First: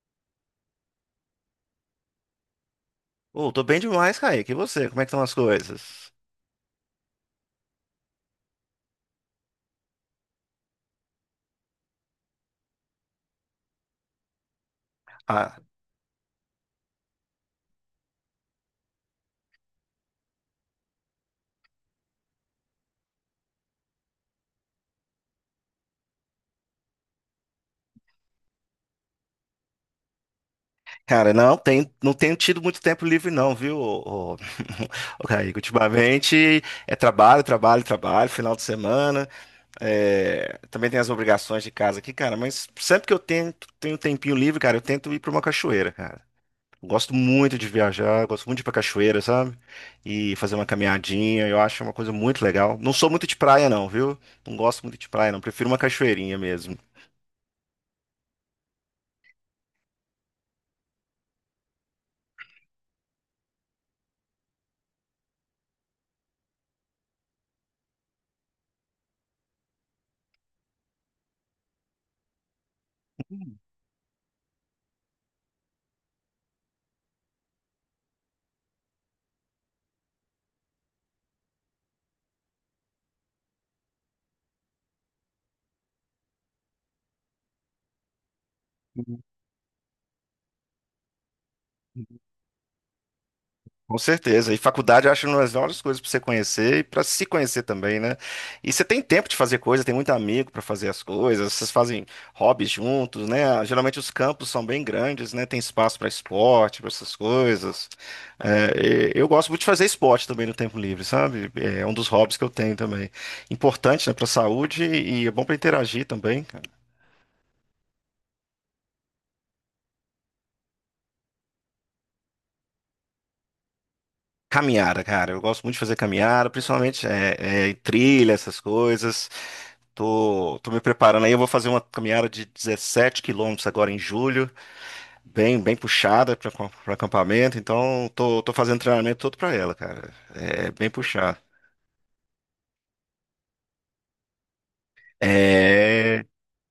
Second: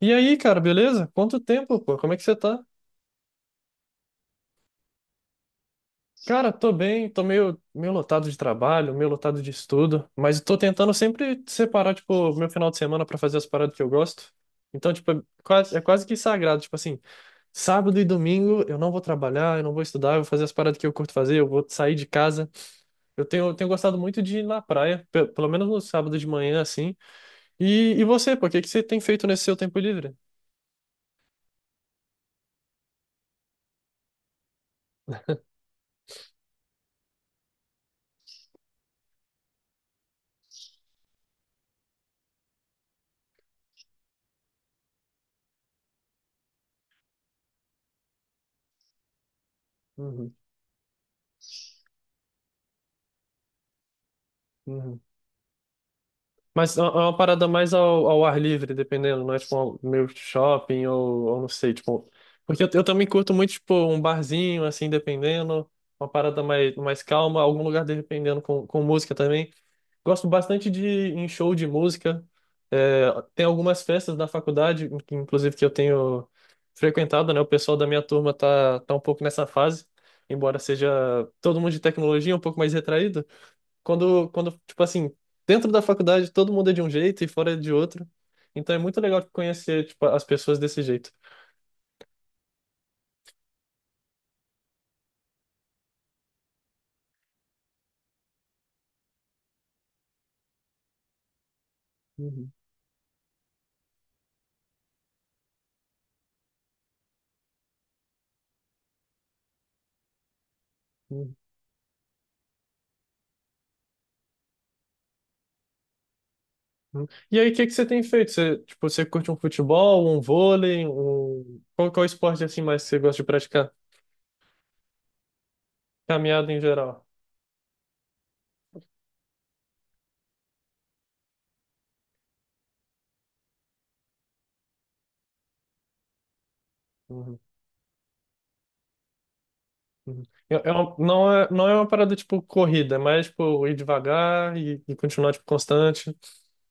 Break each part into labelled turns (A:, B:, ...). A: E aí, cara, beleza? Quanto tempo, pô? Como é que você tá?
B: Ô, tô bem demais, Kaique. E você? Como é que estão as coisas?
A: Cara, tô bem, tô meio lotado de trabalho, meio lotado de estudo, mas tô tentando sempre separar, tipo, meu final de semana pra fazer as paradas que eu gosto. Então, tipo, é
B: Ah,
A: quase, é quase que sagrado, tipo assim, sábado e domingo eu não vou trabalhar, eu não vou estudar, eu vou fazer as paradas que eu curto fazer, eu vou sair de casa. Eu tenho gostado muito de ir na praia, pelo menos no sábado de manhã, assim. E você, pô, o que que você tem feito nesse seu tempo livre?
B: cara, não tenho tido muito tempo livre, não, viu, ô, Kaique? Ultimamente é trabalho, trabalho, trabalho, final de semana. Também tem as obrigações de casa aqui, cara. Mas sempre que tenho um tempinho livre, cara, eu tento ir pra uma cachoeira, cara. Eu gosto muito de viajar, gosto muito de ir pra cachoeira, sabe?
A: Uhum,
B: E fazer uma caminhadinha, eu acho uma coisa muito legal. Não sou muito de praia, não, viu? Não gosto muito
A: uhum.
B: de praia, não. Prefiro uma cachoeirinha
A: Mas
B: mesmo.
A: é uma parada mais ao ar livre, dependendo, não é tipo meio shopping ou não sei, tipo. Porque eu também curto muito, tipo, um barzinho, assim, dependendo, uma parada mais calma, algum lugar dependendo com música também. Gosto bastante de ir em show de música. É, tem algumas festas da faculdade, que, inclusive, que eu tenho frequentado, né? O pessoal da minha turma tá, tá um pouco nessa fase, embora seja todo mundo de tecnologia, um pouco mais retraído tipo assim, dentro da faculdade todo mundo é de um jeito e fora é de outro. Então é muito legal conhecer, tipo, as pessoas desse jeito.
B: Com certeza. E faculdade eu acho uma das melhores coisas para você conhecer e para se conhecer também, né? E você tem tempo de fazer coisa, tem muito amigo para fazer as coisas, vocês fazem
A: Uhum,
B: hobbies juntos, né? Geralmente os campos são bem grandes, né? Tem espaço para esporte, para essas coisas. É, e eu gosto muito de fazer esporte também no tempo livre,
A: uhum,
B: sabe? É um dos hobbies que eu tenho também. Importante, né, para a saúde e é bom para interagir também.
A: uhum. E aí, o que que você tem feito? Você, tipo, você curte um futebol, um vôlei, um... Qual esporte assim mais você gosta de praticar?
B: Caminhada, cara. Eu gosto muito de fazer caminhada,
A: Caminhada em geral.
B: principalmente trilha, essas coisas. Tô me preparando aí. Eu vou fazer uma caminhada de 17 km agora em julho, bem puxada para
A: Uhum,
B: acampamento. Então, tô fazendo treinamento todo para ela, cara.
A: uhum.
B: É bem
A: Não
B: puxado.
A: é uma parada tipo corrida, é mais tipo ir devagar e continuar tipo constante.
B: É.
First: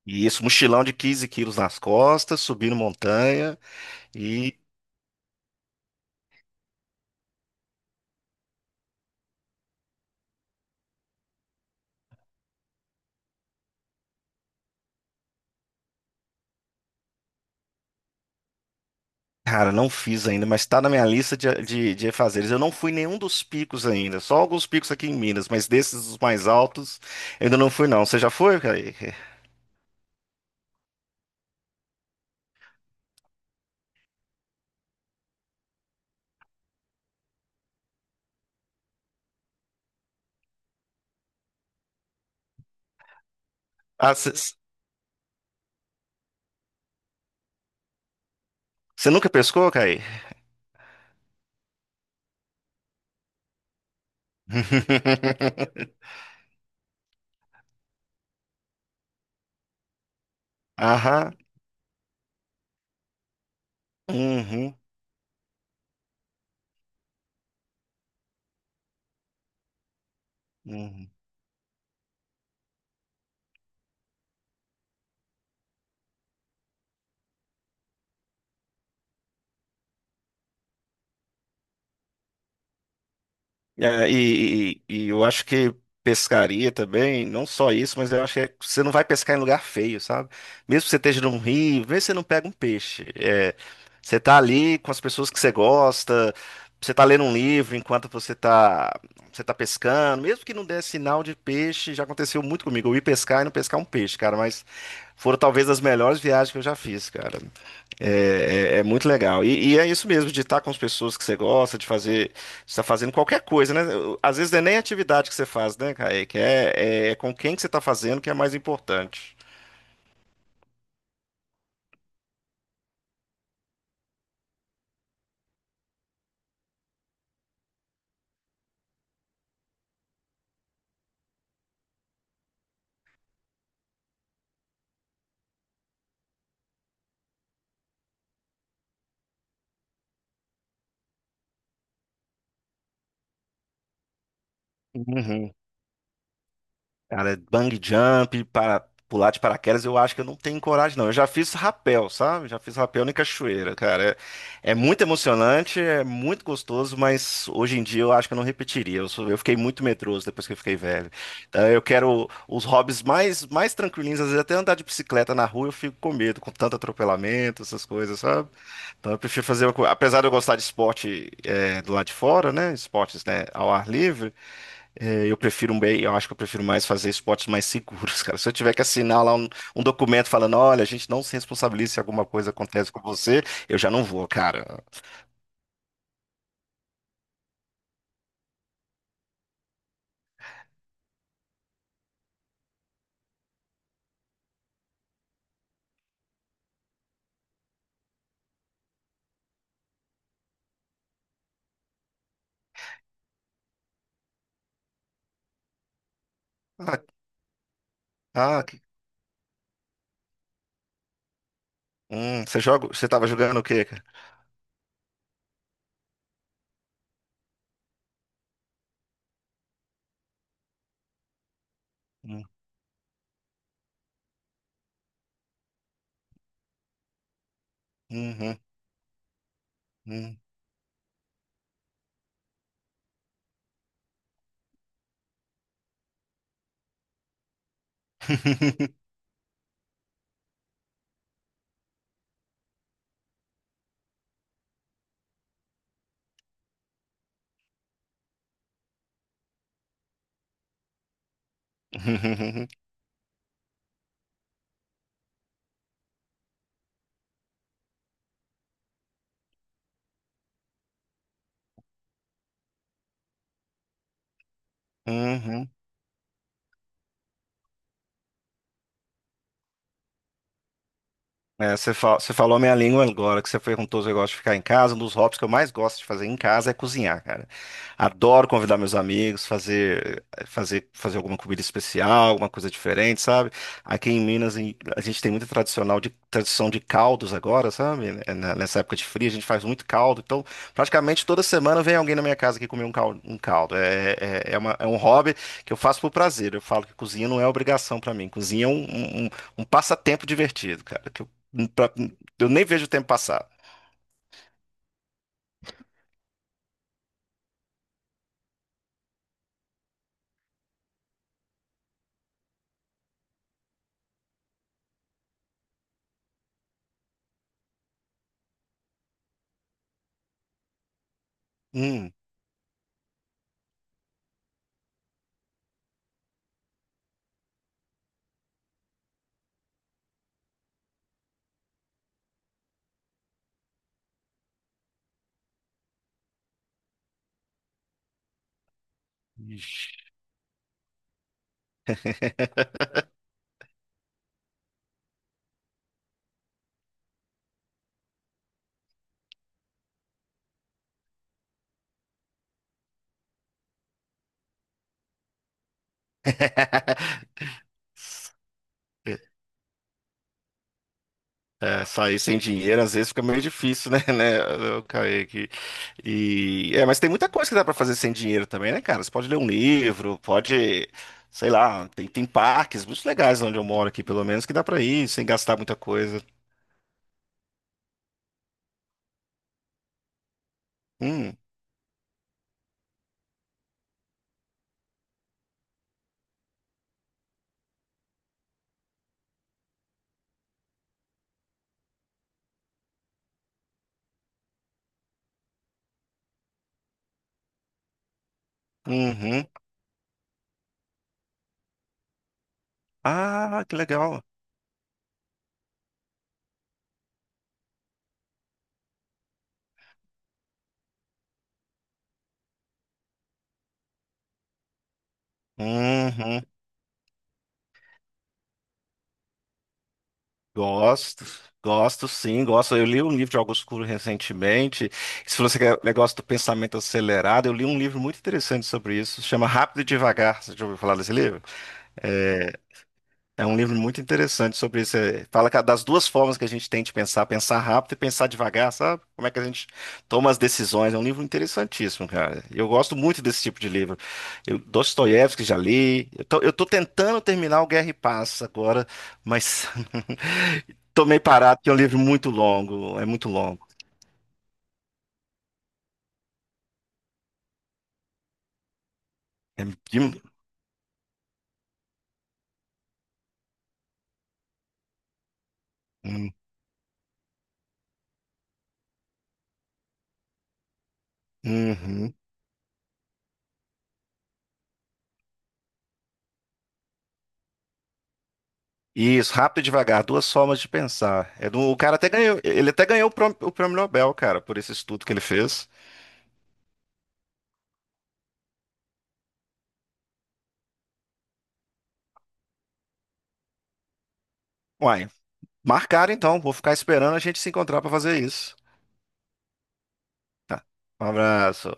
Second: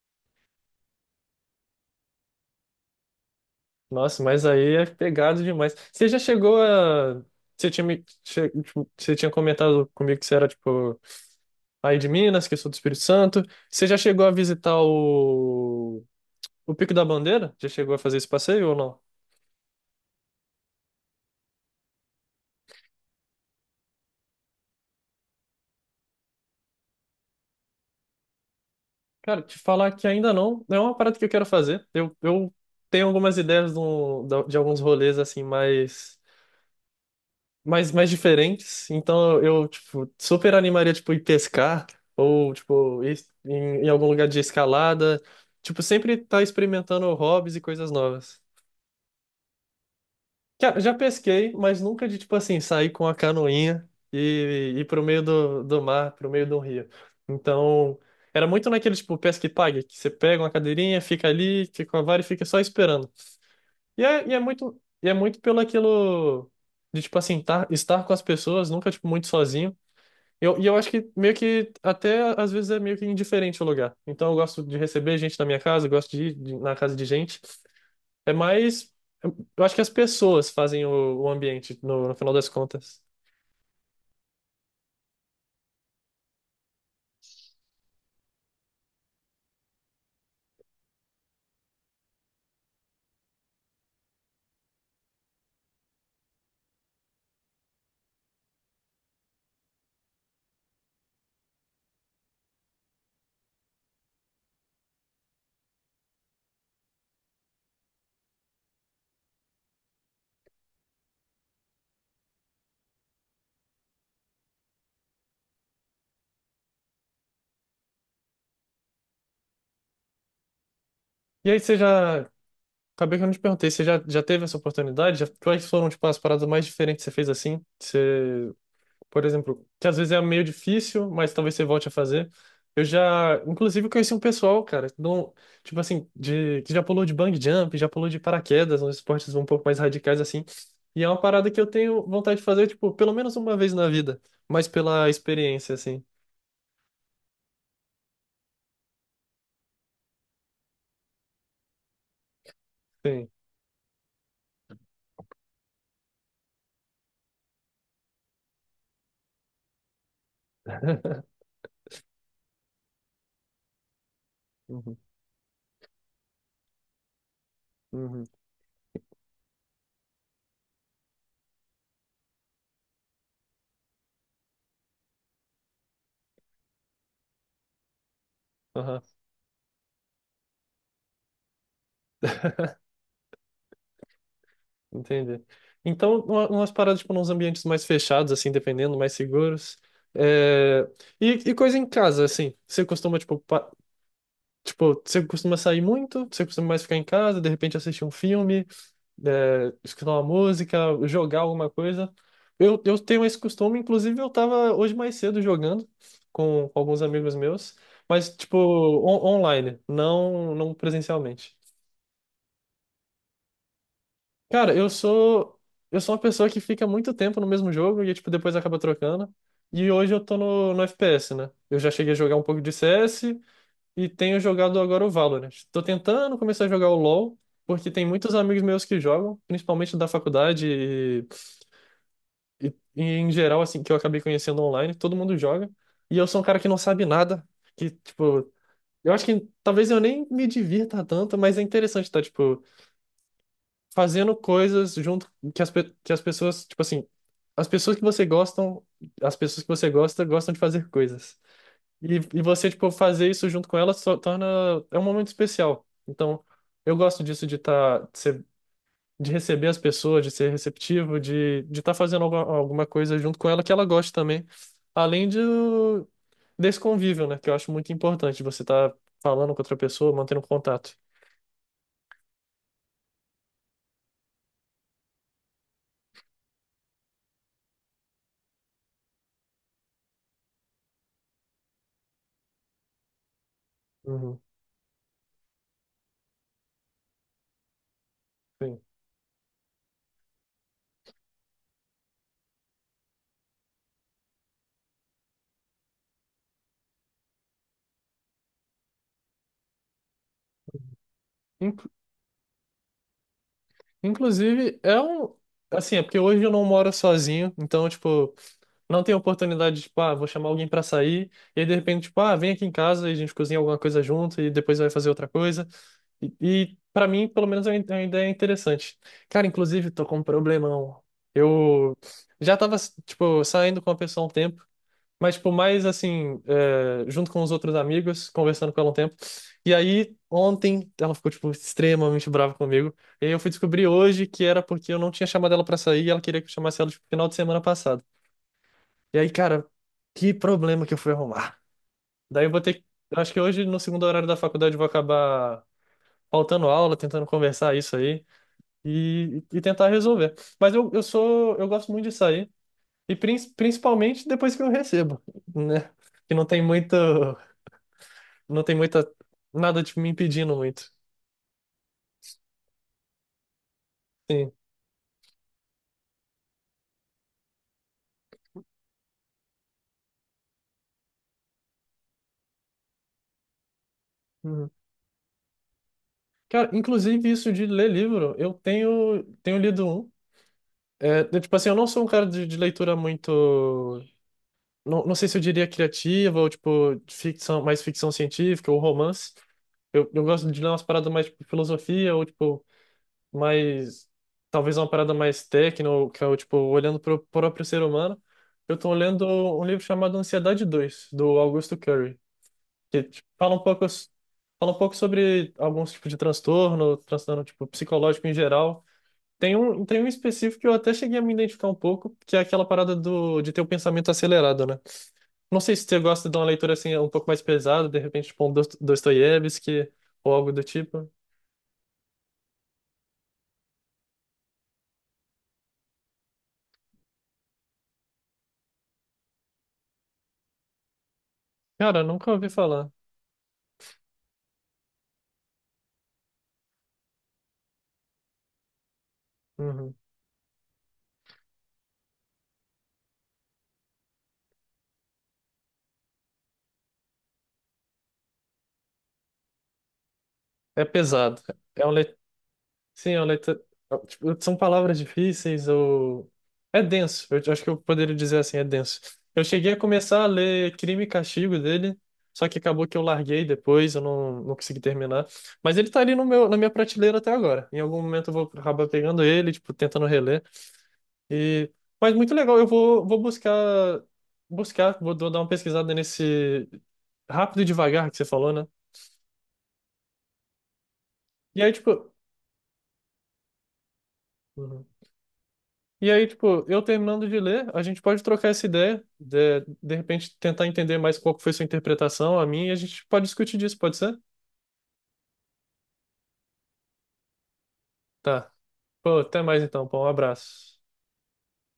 B: E isso, mochilão de 15 kg nas costas, subindo montanha.
A: Nossa, mas aí é pegado demais. Você já chegou a. Você tinha, me... tipo, você tinha comentado comigo que você era, tipo, aí de Minas, que eu sou do Espírito Santo. Você já chegou a visitar o. O Pico da Bandeira? Já chegou a fazer esse passeio ou não?
B: Cara, não fiz ainda, mas tá na minha lista de fazeres. Eu não fui em nenhum dos picos ainda, só alguns picos aqui em Minas, mas desses os mais altos, eu ainda não fui, não. Você já foi, Kaique?
A: Cara, te falar que ainda não. É uma parada que eu quero fazer. Eu tenho algumas ideias de, de alguns rolês, assim, mais. Mas mais diferentes. Então eu, tipo, super animaria, tipo, ir pescar ou, tipo, ir em, em algum
B: Ah,
A: lugar
B: você
A: de escalada. Tipo, sempre tá experimentando hobbies e coisas novas.
B: nunca pescou, Kaique?
A: Já pesquei, mas nunca de, tipo assim, sair com a canoinha e ir pro meio do, do mar, pro meio do rio. Então, era muito naquele, tipo, pesca e pague, que você pega uma cadeirinha, fica
B: Aham.
A: ali, fica com a vara e fica só esperando. E é, e é
B: Uhum.
A: muito, e é muito pelo aquilo de, tipo assim, estar com as pessoas, nunca, tipo, muito sozinho. E eu acho que
B: Uhum.
A: meio que até às vezes é meio que indiferente o lugar. Então eu gosto de receber gente na minha casa, eu gosto de ir na casa de gente. É mais. Eu acho que as pessoas fazem o ambiente no final das contas.
B: E eu acho que pescaria também, não só isso, mas eu acho que você não vai pescar em lugar feio, sabe? Mesmo que você esteja num rio, vê se você não pega um peixe. É, você tá ali com as pessoas que você gosta, você tá lendo um livro enquanto você tá pescando, mesmo que não dê sinal de peixe, já aconteceu muito comigo. Eu ir pescar e não pescar um peixe, cara, mas foram talvez as melhores viagens que eu já fiz, cara. É muito legal. E é isso mesmo, de estar com as pessoas que você gosta, de fazer, de estar fazendo qualquer coisa, né? Às vezes não é nem a atividade que você faz, né, Kaique? É com quem que você está fazendo que é mais importante.
A: E aí você já. Acabei que eu não te perguntei, você já teve essa oportunidade? Já, quais foram, tipo, as paradas mais diferentes que você fez assim? Você por exemplo, que às vezes é meio difícil, mas talvez você volte a fazer. Eu já, inclusive, conheci um pessoal, cara, não, tipo assim, de, que já pulou de bungee jump, já pulou de paraquedas, uns esportes um pouco mais radicais assim. E é uma parada que eu tenho vontade de fazer, tipo, pelo menos uma vez na vida, mas pela
B: Uhum.
A: experiência, assim.
B: Cara, bang jump, para pular de paraquedas, eu acho que eu não tenho coragem, não. Eu já fiz rapel, sabe? Já fiz rapel em
A: Sim.
B: cachoeira, cara. É muito emocionante, é muito gostoso, mas hoje em dia eu acho que eu não repetiria. Eu fiquei muito medroso depois que eu fiquei velho. Então eu quero os hobbies mais tranquilinhos, às vezes até andar de
A: Uhum,
B: bicicleta na rua eu fico com medo, com tanto atropelamento, essas coisas,
A: uhum,
B: sabe? Então eu prefiro fazer, apesar de eu gostar de esporte do lado de fora, né? Esportes, né, ao ar livre. É, eu acho que eu prefiro mais fazer esportes mais seguros, cara. Se eu tiver que
A: aham,
B: assinar lá um documento falando, olha, a gente não se responsabiliza se alguma coisa acontece com você, eu já não vou, cara.
A: entendi. Então, umas paradas, tipo, nos ambientes mais fechados, assim, dependendo, mais seguros. É, e coisa em casa, assim, você costuma, tipo, tipo, você costuma sair muito? Você costuma mais ficar em casa, de repente assistir um filme, é, escutar uma música, jogar alguma coisa? Eu tenho esse costume, inclusive eu tava hoje mais cedo jogando com, alguns
B: Ah,
A: amigos meus, mas tipo,
B: ah, que-
A: online, não presencialmente.
B: Você joga, você tava jogando o quê, cara?
A: Cara, eu sou uma pessoa que fica muito tempo no mesmo jogo e tipo, depois acaba trocando. E hoje eu tô no FPS, né? Eu já cheguei a jogar um
B: Hum.
A: pouco de CS, e tenho jogado agora o Valorant. Tô tentando começar a jogar o LoL, porque tem muitos
B: Uhum.
A: amigos meus que jogam, principalmente da
B: Hum.
A: faculdade e em geral, assim, que eu acabei conhecendo online, todo mundo joga. E eu sou um cara que não sabe nada, que, tipo, eu acho que talvez eu nem me divirta tanto, mas é interessante estar, tipo, fazendo coisas junto que que as pessoas, tipo assim, as pessoas que você gostam, as pessoas que você gosta, gostam de fazer coisas. E
B: Uhum.
A: você, tipo, fazer isso junto com ela só torna. É um momento especial. Então, eu gosto disso de de receber as pessoas, de ser receptivo, de estar fazendo alguma, alguma coisa junto com ela que ela goste também. Além de,
B: Uhum.
A: desse convívio, né? Que eu acho muito importante. Você tá falando com outra pessoa, mantendo contato.
B: É, você falou a minha língua agora, que você perguntou se eu gosto de ficar em casa. Um dos hobbies que eu mais gosto de fazer em casa é cozinhar, cara. Adoro convidar meus amigos, fazer alguma comida especial, alguma coisa diferente, sabe? Aqui em
A: Uhum,
B: Minas, a gente tem muita tradição de caldos agora, sabe? Nessa época de frio, a gente faz muito caldo. Então, praticamente toda semana vem alguém na minha casa aqui comer um caldo. Um caldo. É um hobby que eu faço por prazer. Eu falo que cozinha não é obrigação pra mim. Cozinha é um passatempo divertido, cara.
A: sim.
B: Pra- Eu nem vejo o tempo passar.
A: Inclusive, é um. Assim, é porque hoje eu não moro sozinho, então, tipo, não tenho oportunidade de, tipo, ah, vou chamar alguém pra sair, e aí de repente, tipo, ah, vem aqui em casa e a gente cozinha alguma coisa junto e depois vai fazer outra coisa. E para mim, pelo menos, é uma ideia interessante. Cara, inclusive, tô com um problemão. Eu
B: Hum.
A: já tava, tipo, saindo com a pessoa há um tempo, mas, tipo, mais assim, é, junto com os outros amigos, conversando com ela um tempo. E aí, ontem, ela ficou, tipo, extremamente brava comigo. E aí eu fui descobrir hoje que era porque eu não tinha chamado ela pra sair e ela queria que eu chamasse ela, tipo, final de semana passado. E aí, cara,
B: Ixi.
A: que problema que eu fui arrumar. Daí eu vou ter que... Eu acho que hoje, no segundo horário da faculdade, eu vou acabar faltando aula, tentando conversar isso aí e tentar resolver. Mas eu sou... Eu gosto muito de sair. E principalmente depois que eu recebo, né? Que não tem muito. Não tem muita, nada, tipo, me impedindo muito.
B: É, sair sem dinheiro às vezes fica meio difícil, né? Né?
A: Sim.
B: Eu caí aqui. Mas tem muita coisa que dá pra fazer sem dinheiro também, né, cara? Você pode ler um livro, pode, sei lá, tem parques muito legais onde eu moro aqui, pelo menos, que dá
A: Uhum.
B: pra ir sem gastar muita coisa.
A: Cara, inclusive isso de ler livro, eu tenho lido um. É,
B: Hum.
A: eu, tipo assim, eu não sou um cara de leitura muito. Não, não sei se eu diria criativa ou, tipo, de ficção, mais ficção científica ou romance. Eu gosto de ler umas paradas mais, tipo, filosofia ou, tipo, mais. Talvez uma parada mais técnica, ou, tipo, olhando para o próprio ser humano. Eu tô lendo
B: Uhum.
A: um livro chamado Ansiedade dois do Augusto Curry, que fala um
B: Ah, que
A: pouco,
B: legal.
A: fala um pouco sobre alguns tipos de transtorno, transtorno tipo psicológico em geral. Tem um específico que eu até cheguei a me identificar um pouco, que é aquela parada do, de ter o pensamento acelerado, né? Não sei se você gosta de
B: Uhum.
A: uma leitura assim um pouco mais pesada, de repente tipo um Dostoiévski ou algo do tipo.
B: Gosto, gosto sim, gosto. Eu li um livro de Augusto Cury recentemente. Se você quer negócio do pensamento acelerado, eu li um livro muito interessante sobre isso, chama Rápido e Devagar. Você já ouviu falar desse livro?
A: Cara, nunca ouvi
B: É,
A: falar.
B: é um livro muito interessante sobre isso. É, fala das duas formas que a gente tem de pensar, pensar rápido e pensar devagar, sabe? Como é que a gente
A: Uhum.
B: toma as decisões. É um livro interessantíssimo, cara. Eu gosto muito desse tipo de livro. Eu, Dostoiévski já li. Eu tô tentando terminar o Guerra e Paz agora, mas
A: É
B: tô meio
A: pesado.
B: parado, porque é um
A: É um,
B: livro
A: le-
B: muito longo. É
A: Sim, a
B: muito longo.
A: letra. É, tipo, são palavras difíceis ou. É denso, eu acho que eu poderia dizer assim, é denso. Eu
B: É
A: cheguei a
B: de-
A: começar a ler Crime e Castigo dele, só que acabou que eu larguei depois, eu não consegui terminar. Mas ele tá ali no
B: Hum.
A: meu, na minha prateleira até agora. Em algum momento eu vou acabar pegando ele, tipo, tentando reler. E... Mas
B: Uhum.
A: muito legal, eu vou buscar, vou dar uma pesquisada nesse Rápido e Devagar que você falou, né?
B: Isso, rápido e devagar, duas formas de pensar. É do,
A: E aí,
B: o cara
A: tipo.
B: até ganhou, ele até ganhou o prêmio Nobel, cara, por esse
A: Uhum.
B: estudo que ele fez.
A: E aí, tipo, eu terminando de ler, a gente pode trocar essa ideia, de repente tentar entender mais qual que foi sua interpretação, a minha, e a gente pode discutir disso, pode ser?
B: Uai, marcaram então, vou ficar esperando a gente se encontrar para fazer
A: Tá.
B: isso.
A: Pô, até mais então, pô, um
B: Tá.
A: abraço.
B: Um abraço.